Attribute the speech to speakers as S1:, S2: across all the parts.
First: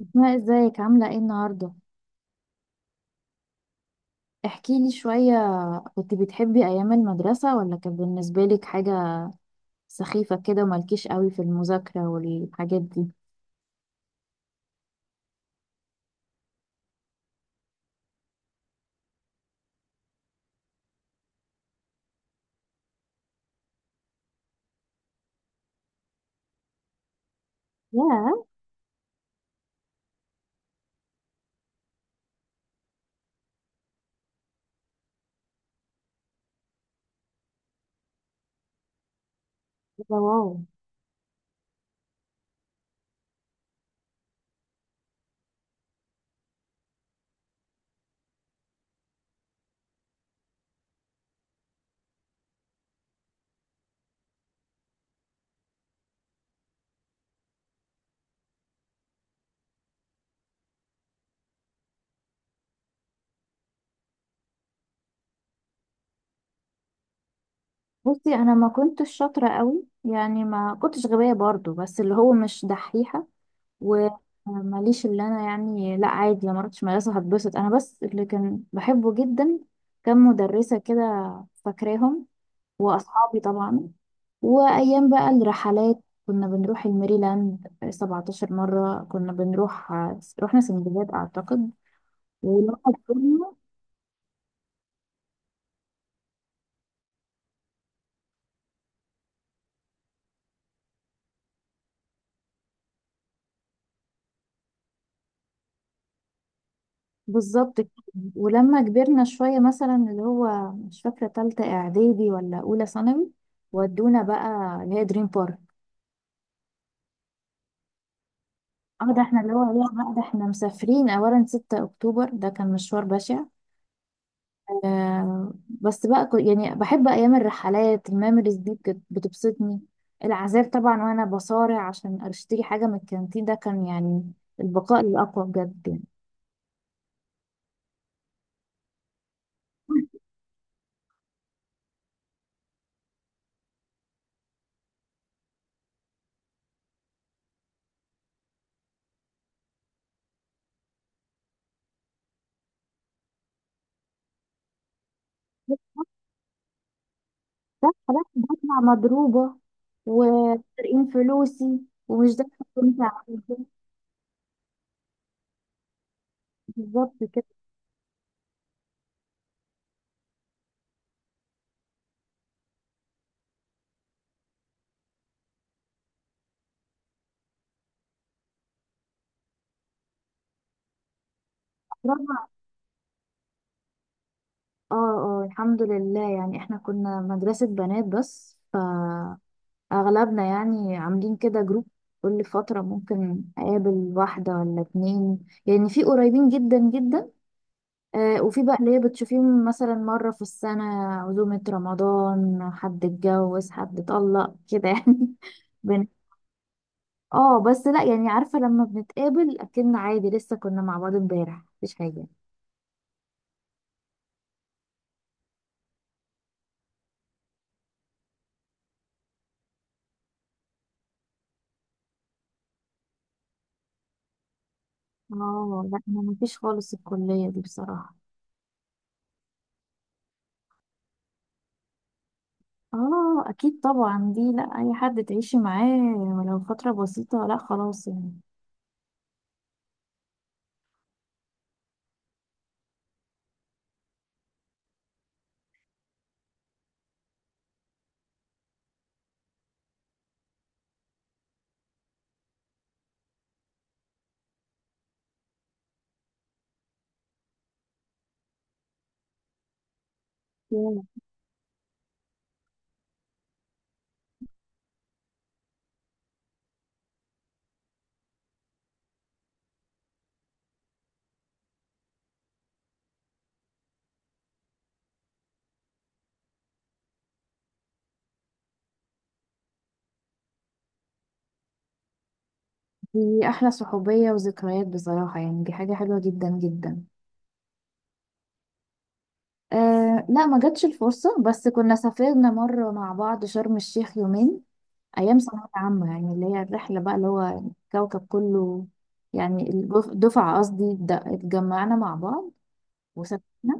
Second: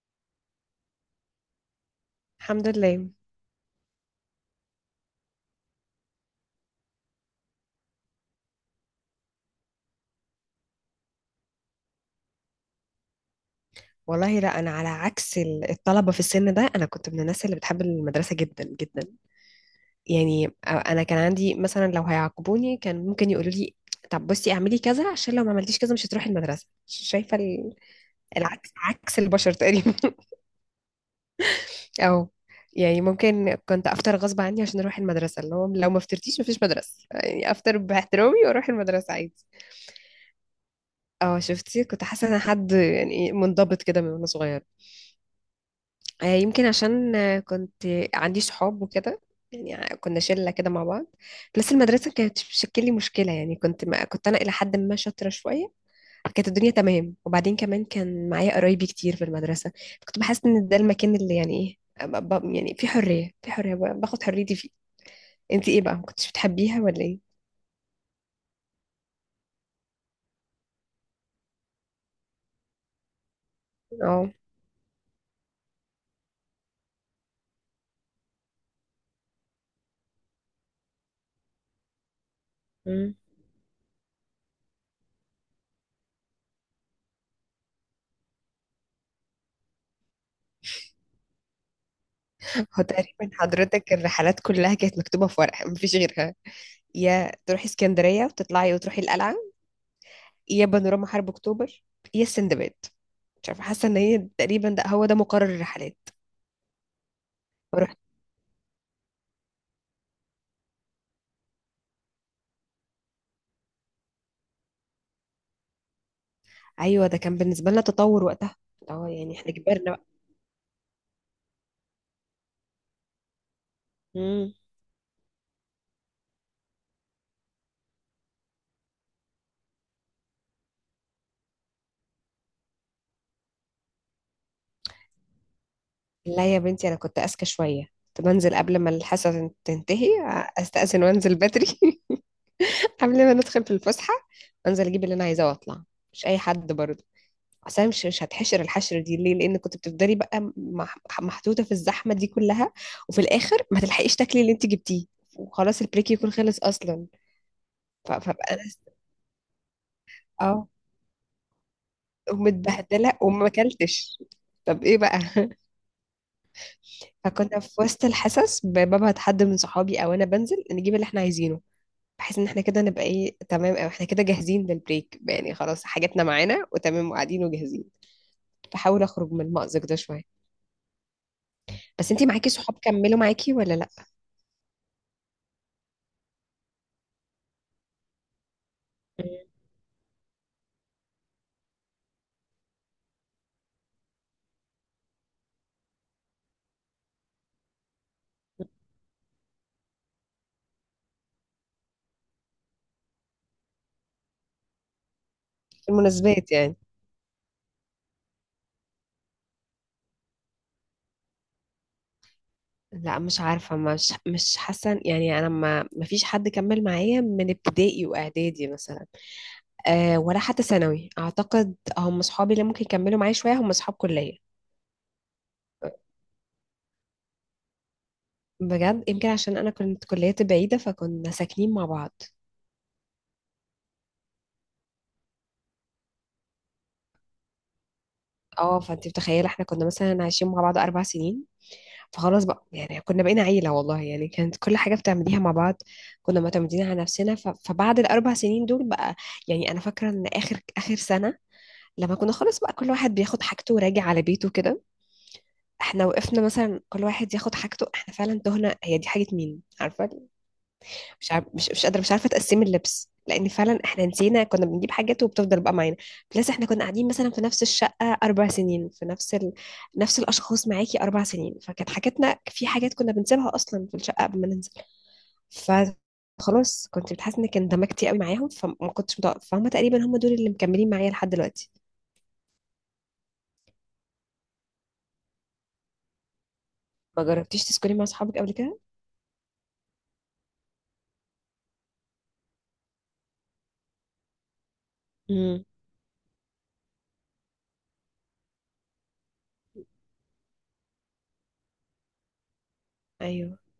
S1: أسماء ازيك عاملة ايه النهاردة؟
S2: الحمد لله.
S1: احكي لي شوية. كنت بتحبي أيام المدرسة ولا كان بالنسبة لك حاجة سخيفة كده ومالكيش قوي في المذاكرة والحاجات دي؟
S2: والله لا، انا على عكس الطلبه في السن ده. انا كنت من الناس اللي بتحب المدرسه جدا جدا. يعني انا كان عندي مثلا لو هيعاقبوني كان ممكن يقولوا لي طب بصي اعملي كذا عشان لو ما عملتيش كذا مش هتروحي المدرسه. شايفه
S1: ياه.
S2: العكس، عكس البشر تقريبا. او يعني ممكن كنت افطر غصب عني عشان اروح المدرسه، اللي هو لو ما فطرتيش مفيش مدرسه، يعني افطر باحترامي واروح المدرسه عادي.
S1: ده واو.
S2: اه، شفتي؟ كنت حاسه ان أنا حد يعني منضبط كده من وانا صغيره. يمكن عشان كنت عندي صحاب وكده. يعني كنا شلة كده مع بعض. بس المدرسة كانت بتشكل لي مشكلة، يعني كنت أنا إلى حد ما شاطرة شوية، كانت الدنيا تمام. وبعدين كمان كان معايا قرايبي كتير في المدرسة، كنت بحس إن ده المكان اللي يعني إيه، يعني في حرية، في حرية باخد حريتي فيه. أنت إيه بقى، ما كنتش بتحبيها ولا إيه؟
S1: بصي أنا ما كنتش شاطرة قوي، يعني ما كنتش غبية برضو، بس اللي هو مش دحيحة.
S2: اه.
S1: وماليش اللي أنا يعني، لا عادي لما رحتش مدرسة هتبسط. أنا بس اللي كان بحبه جدا كان مدرسة كده، فاكراهم،
S2: مم.
S1: وأصحابي طبعا، وأيام بقى الرحلات. كنا بنروح الميريلاند 17 مرة كنا بنروح، رحنا سندباد أعتقد. ولما
S2: هو تقريبا
S1: كبرنا
S2: حضرتك الرحلات كلها كانت مكتوبة في ورقة مفيش غيرها، يا تروحي اسكندرية وتطلعي وتروحي القلعة، يا بانوراما حرب اكتوبر، يا السندباد. مش عارفه، حاسه ان هي تقريبا ده هو ده مقرر الرحلات.
S1: بالظبط كده.
S2: فرحت.
S1: ولما كبرنا شوية مثلا، اللي هو مش فاكرة تالتة إعدادي ولا أولى ثانوي، ودونا بقى اللي هي دريم بارك.
S2: ايوه، ده كان بالنسبه لنا تطور وقتها. اه
S1: اه ده
S2: يعني
S1: احنا، اللي
S2: احنا
S1: هو
S2: كبرنا
S1: لا
S2: بقى.
S1: بقى ده احنا مسافرين أولا 6 أكتوبر، ده كان مشوار بشع.
S2: مم.
S1: بس بقى يعني بحب ايام الرحلات، الميموريز دي بتبسطني. العذاب طبعا وانا بصارع عشان اشتري حاجه من الكانتين، ده كان يعني البقاء الاقوى بجد يعني.
S2: لا يا بنتي، انا كنت اذكى شويه، كنت بنزل قبل ما الحصه تنتهي، استاذن وانزل بدري قبل ما ندخل في الفسحه. انزل اجيب اللي انا عايزاه واطلع. مش اي حد برضه. اصل أنا مش هتحشر الحشر دي ليه؟ لان كنت بتفضلي بقى محطوطه في الزحمه دي كلها، وفي الاخر ما تلحقيش تاكلي اللي انت جبتيه،
S1: بس
S2: وخلاص البريك يكون خلص اصلا.
S1: بصحى بقى
S2: ف-
S1: خلاص
S2: فبقى انا س-
S1: بطلع مضروبه
S2: اه.
S1: وسارقين فلوسي ومش ده اللي كنت
S2: ومتبهدله وما
S1: عايزاه.
S2: اكلتش. طب ايه بقى؟
S1: بالظبط كده.
S2: فكنا في وسط الحصص ببعت حد من صحابي او انا بنزل نجيب اللي احنا عايزينه، بحيث ان احنا كده نبقى ايه، تمام، او احنا كده جاهزين للبريك، يعني خلاص حاجاتنا معانا وتمام وقاعدين وجاهزين. بحاول اخرج من المأزق ده شويه. بس انتي
S1: رابعة-
S2: معاكي صحاب كملوا معاكي ولا لا؟
S1: اه. اه الحمد لله، يعني احنا كنا مدرسه بنات، بس ف اغلبنا يعني عاملين كده جروب. كل فترة ممكن اقابل واحدة ولا اتنين، يعني في قريبين جدا جدا، آه وفي بقى اللي هي بتشوفيهم مثلا مرة في السنة، عزومة رمضان، حد اتجوز، حد اتطلق كده يعني.
S2: في
S1: بن...
S2: المناسبات يعني.
S1: اه بس لا يعني، عارفة لما بنتقابل اكن عادي لسه كنا مع بعض امبارح، مفيش حاجة.
S2: لا مش عارفة، مش حاسة، يعني أنا ما فيش حد كمل معايا من ابتدائي وإعدادي مثلا. آه، ولا حتى ثانوي. اعتقد هم اصحابي اللي ممكن يكملوا معايا شويه هم اصحاب كليه.
S1: اه لا ما مفيش خالص، الكلية دي بصراحة.
S2: بجد، يمكن عشان انا كنت كليتي بعيده فكنا ساكنين مع بعض.
S1: اه اكيد طبعا، دي لا اي حد تعيشي معاه ولو فترة بسيطة، لا خلاص يعني.
S2: اه، فانت متخيله، احنا كنا مثلا عايشين مع بعض اربع سنين، فخلاص بقى يعني كنا بقينا عيله والله، يعني كانت كل حاجه بتعمليها مع بعض، كنا معتمدين على نفسنا. ف... فبعد الاربع سنين دول بقى، يعني انا فاكره ان اخر سنه، لما كنا خلاص بقى كل واحد بياخد حاجته وراجع على بيته كده، احنا وقفنا مثلا كل واحد ياخد حاجته، احنا فعلا تهنا، هي دي حاجه مين عارفه،
S1: ياه.
S2: مش قادره، مش عارفه تقسم اللبس، لان فعلا احنا نسينا كنا بنجيب حاجات وبتفضل بقى معانا. بلس احنا كنا قاعدين مثلا في نفس الشقه اربع سنين، في نفس نفس الاشخاص معاكي اربع سنين، فكانت حاجاتنا في حاجات كنا بنسيبها اصلا في الشقه قبل ما ننزل. فخلاص كنت بتحس انك اندمجتي قوي معاهم، فما كنتش متوقف، فهم تقريبا هم دول اللي مكملين معايا لحد دلوقتي.
S1: دي احلى صحوبية وذكريات بصراحة، يعني دي حاجة حلوة جدا جدا.
S2: ما جربتيش تسكني مع اصحابك قبل كده؟
S1: أه لا ما جاتش الفرصة، بس كنا سافرنا مرة مع بعض شرم الشيخ يومين أيام
S2: امم.
S1: ثانوية عامة، يعني اللي هي الرحلة بقى اللي هو الكوكب كله، يعني دفعة قصدي، اتجمعنا مع بعض
S2: ايوه.
S1: وسافرنا.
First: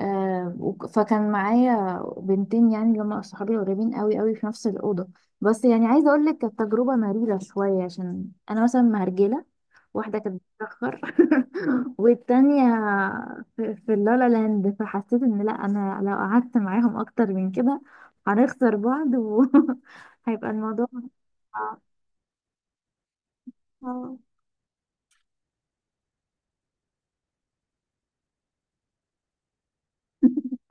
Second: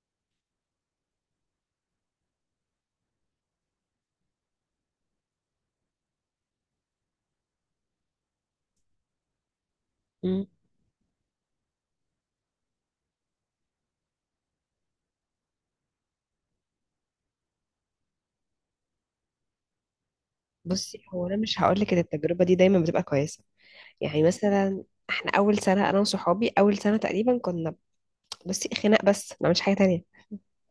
S1: فكان معايا بنتين يعني اللي هم صحابي قريبين قوي قوي في نفس الأوضة. بس يعني عايزة أقول لك كانت تجربة مريرة شوية، عشان أنا مثلا مهرجلة، واحدة كانت
S2: امم.
S1: بتتأخر، والتانية في اللالا لاند، فحسيت إن لأ أنا لو قعدت معاهم أكتر من كده هنخسر بعض وهيبقى الموضوع.
S2: بصي هو انا مش هقول
S1: آه.
S2: لك ان التجربه دي دايما بتبقى كويسه.
S1: آه.
S2: يعني مثلا احنا اول سنه، انا وصحابي اول سنه تقريبا كنا، بصي، خناق، بس ما عملش حاجه تانية،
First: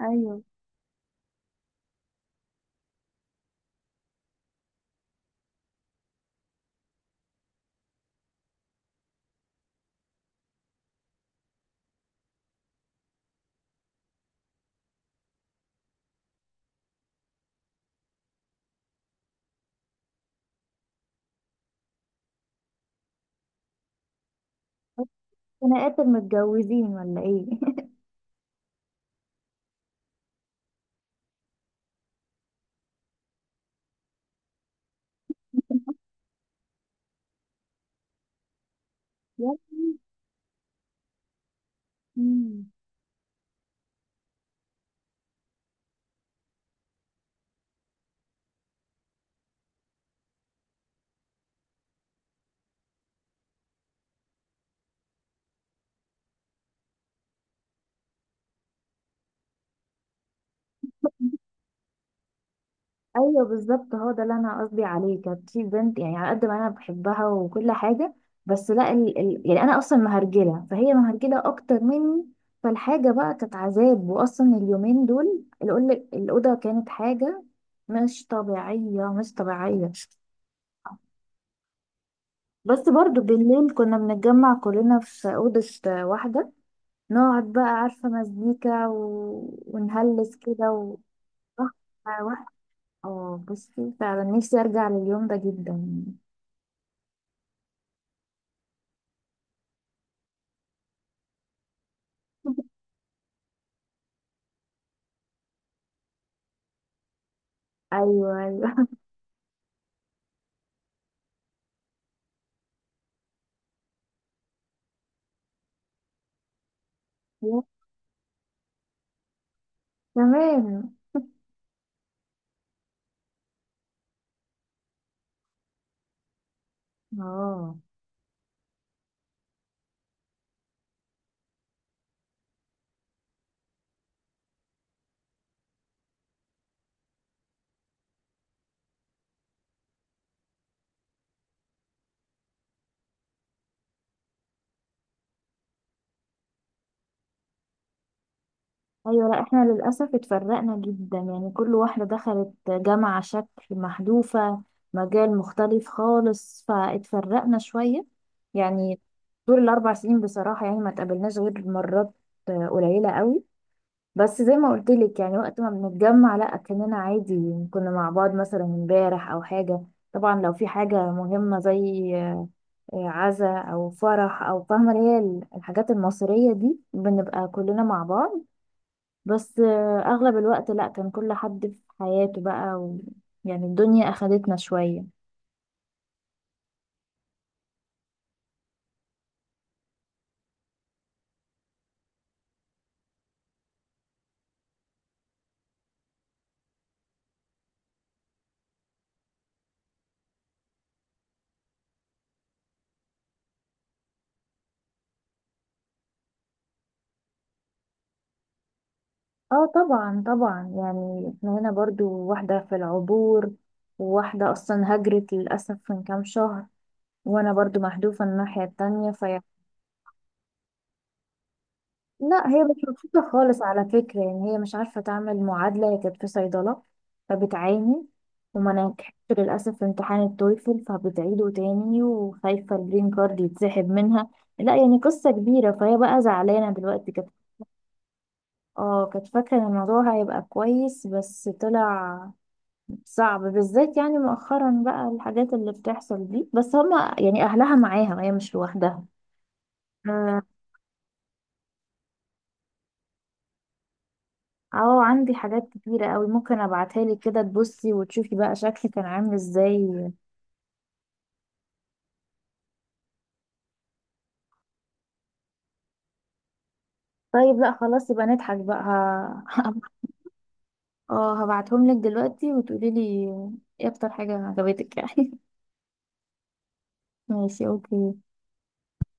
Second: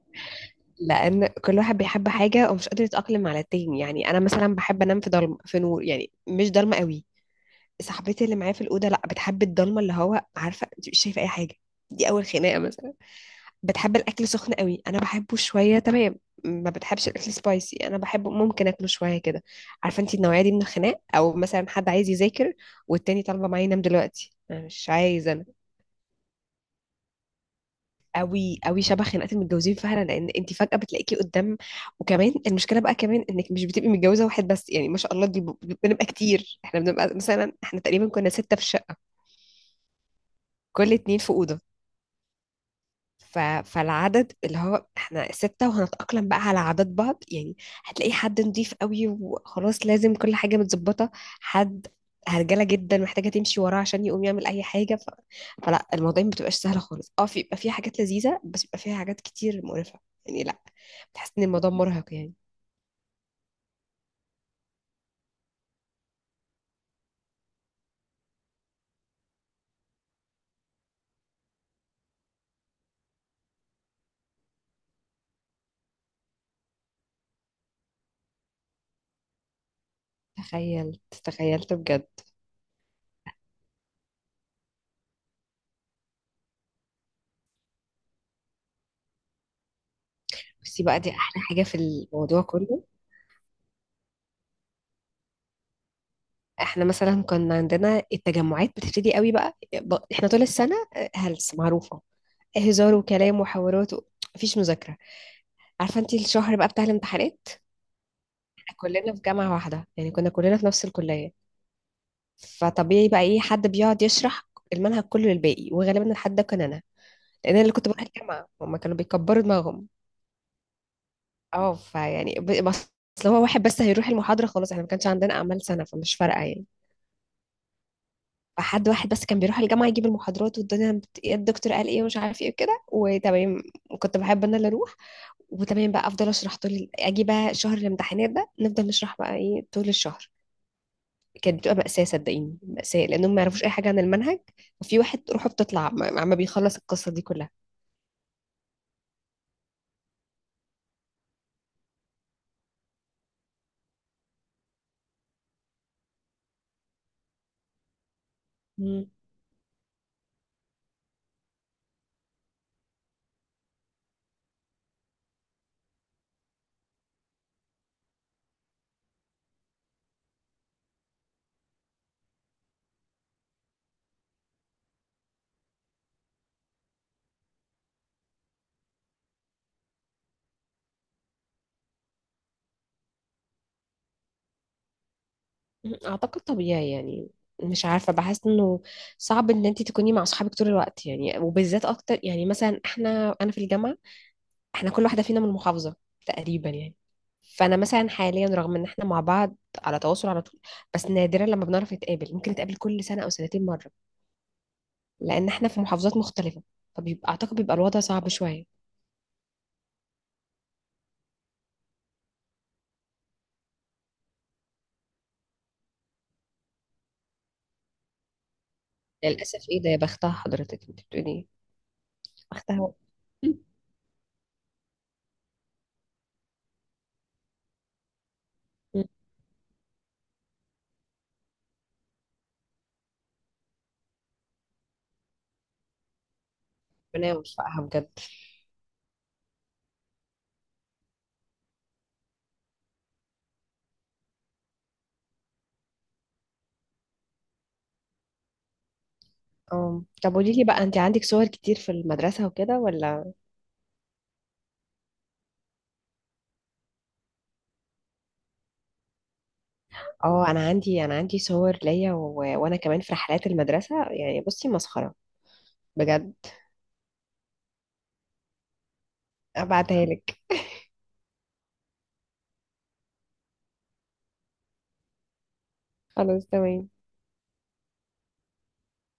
S1: أيوه.
S2: لان كل واحد بيحب حاجه ومش قادر يتاقلم على التاني. يعني انا مثلا بحب انام في ضلمه في نور، يعني مش ضلمه قوي، صاحبتي اللي معايا في الاوضه لا بتحب الضلمه اللي هو عارفه انت مش شايفه اي حاجه، دي اول خناقه مثلا. بتحب الاكل سخن قوي، انا بحبه شويه تمام. ما بتحبش الاكل سبايسي، انا بحبه ممكن اكله شويه كده. عارفه انت النوعيه دي من الخناق. او مثلا حد عايز يذاكر والتاني طالبه معايا ينام دلوقتي انا مش عايزه.
S1: خناقات المتجوزين ولا إيه؟
S2: قوي قوي شبه خناقات المتجوزين فعلا، لان انت فجأة بتلاقيكي قدام. وكمان المشكلة بقى كمان انك مش بتبقي متجوزة واحد بس يعني ما شاء الله، بنبقى كتير، احنا بنبقى مثلا، احنا تقريبا كنا ستة في الشقة،
S1: يا
S2: كل اتنين في أوضة.
S1: لهوي.
S2: ف... فالعدد اللي هو احنا ستة وهنتأقلم بقى على عادات بعض يعني. هتلاقي حد نضيف قوي وخلاص لازم كل حاجة متظبطة، حد هرجلة جدا محتاجة تمشي وراه عشان يقوم يعمل أي حاجة. ف... فلا الموضوع ما بتبقاش سهلة خالص. اه في، بيبقى فيها حاجات لذيذة بس بيبقى فيها حاجات كتير مقرفة يعني، لا بتحس إن الموضوع مرهق يعني.
S1: ايوه بالظبط، هو ده اللي انا قصدي عليه. كانت في بنت يعني على قد ما انا بحبها وكل حاجه، بس لا يعني انا اصلا مهرجله، فهي مهرجله اكتر مني. فالحاجه بقى كانت عذاب، واصلا اليومين دول الاوضه كانت حاجه مش طبيعيه، مش طبيعيه.
S2: تخيلت بجد.
S1: بس برضو بالليل كنا بنتجمع كلنا في اوضه واحده، نقعد بقى عارفه مزيكا و... ونهلس كده
S2: بصي
S1: و...
S2: بقى، دي أحلى حاجة في الموضوع
S1: واحده.
S2: كله.
S1: اه بصي فعلا نفسي ارجع لليوم ده جدا.
S2: احنا مثلا كنا عندنا التجمعات بتبتدي قوي بقى احنا طول السنة، هلس معروفة، هزار وكلام وحوارات. مفيش مذاكرة. عارفة انتي الشهر بقى بتاع الامتحانات،
S1: ايوه ايوه.
S2: احنا كلنا في جامعة واحدة، يعني كنا كلنا في نفس الكلية، فطبيعي بقى ايه، حد بيقعد يشرح المنهج كله للباقي، وغالبا الحد ده كان انا، لان انا
S1: يا
S2: اللي كنت بروح الجامعة، هما كانوا بيكبروا دماغهم.
S1: تمام.
S2: اه، فيعني ب- بس لو هو واحد بس هيروح المحاضرة خلاص، احنا ما كانش عندنا اعمال سنة فمش فارقة يعني.
S1: اه
S2: حد واحد بس كان بيروح الجامعة يجيب المحاضرات والدنيا إيه الدكتور قال ايه ومش عارف ايه وكده وتمام. كنت بحب انا اللي اروح وتمام، بقى افضل اشرح طول اجي بقى شهر الامتحانات ده نفضل نشرح بقى ايه طول الشهر. كانت بتبقى مأساة صدقيني، مأساة، لانهم ما يعرفوش اي حاجة عن المنهج، وفي واحد روحه بتطلع، ما بيخلص القصة دي كلها.
S1: ايوه. لا احنا للاسف اتفرقنا جدا، يعني كل واحده دخلت جامعه شكل محذوفه، مجال مختلف خالص، فاتفرقنا شويه يعني.
S2: مم.
S1: طول الاربع سنين بصراحه يعني ما اتقابلناش غير مرات، آه قليله قوي. بس زي ما قلت لك، يعني وقت ما بنتجمع لا كاننا عادي كنا مع بعض مثلا امبارح او حاجه. طبعا لو في حاجه مهمه زي آه، عزاء او فرح او فاهمه اللي هي الحاجات المصريه دي، بنبقى كلنا مع بعض. بس آه، اغلب الوقت لا كان كل حد في حياته بقى و... يعني الدنيا اخدتنا شويه.
S2: اعتقد طبيعي يعني، مش عارفة بحس انه صعب ان انت تكوني مع صحابك طول الوقت، يعني وبالذات اكتر. يعني مثلا احنا، انا في الجامعة، احنا كل واحدة فينا من محافظة تقريبا يعني، فانا مثلا حاليا رغم ان احنا مع بعض على تواصل على طول، بس نادرا لما بنعرف نتقابل، ممكن نتقابل كل سنة او سنتين مرة، لان احنا في محافظات مختلفة، فبيبقى اعتقد بيبقى الوضع صعب شوية.
S1: اه طبعا طبعا، يعني احنا هنا برضو واحده في العبور، وواحده اصلا هجرت للاسف من كام شهر، وانا برضو محذوفه الناحيه التانية في.
S2: للاسف؟ ايه ده، يا بختها. حضرتك انت بتقولي ايه؟
S1: لا هي مش
S2: بختها.
S1: مبسوطة خالص على فكرة، يعني هي مش عارفة تعمل معادلة، هي كانت في صيدلة فبتعاني. وما نجحتش للأسف في امتحان التويفل فبتعيده تاني، وخايفة الجرين كارد يتسحب منها. لا يعني قصة كبيرة، فهي بقى زعلانة دلوقتي كانت.
S2: ربنا يوفقها بجد.
S1: اه كانت فاكرة ان الموضوع هيبقى كويس، بس طلع صعب بالذات يعني مؤخرا بقى الحاجات اللي بتحصل دي، بس هما يعني أهلها معاها، هي مش لوحدها.
S2: اه، طب قولي لي بقى، انت عندك صور كتير في المدرسة وكده ولا؟
S1: اه عندي حاجات كتيرة قوي، ممكن ابعتها لك كده تبصي وتشوفي بقى شكلي كان عامل ازاي.
S2: اه انا عندي، انا عندي صور ليا و... وانا كمان في رحلات المدرسة يعني، بصي مسخرة بجد.
S1: طيب لا خلاص، يبقى نضحك بقى. ه-
S2: ابعتها لك.
S1: اه هبعتهم لك دلوقتي وتقولي لي ايه اكتر حاجة عجبتك يعني.
S2: خلاص تمام.
S1: ماشي اوكي.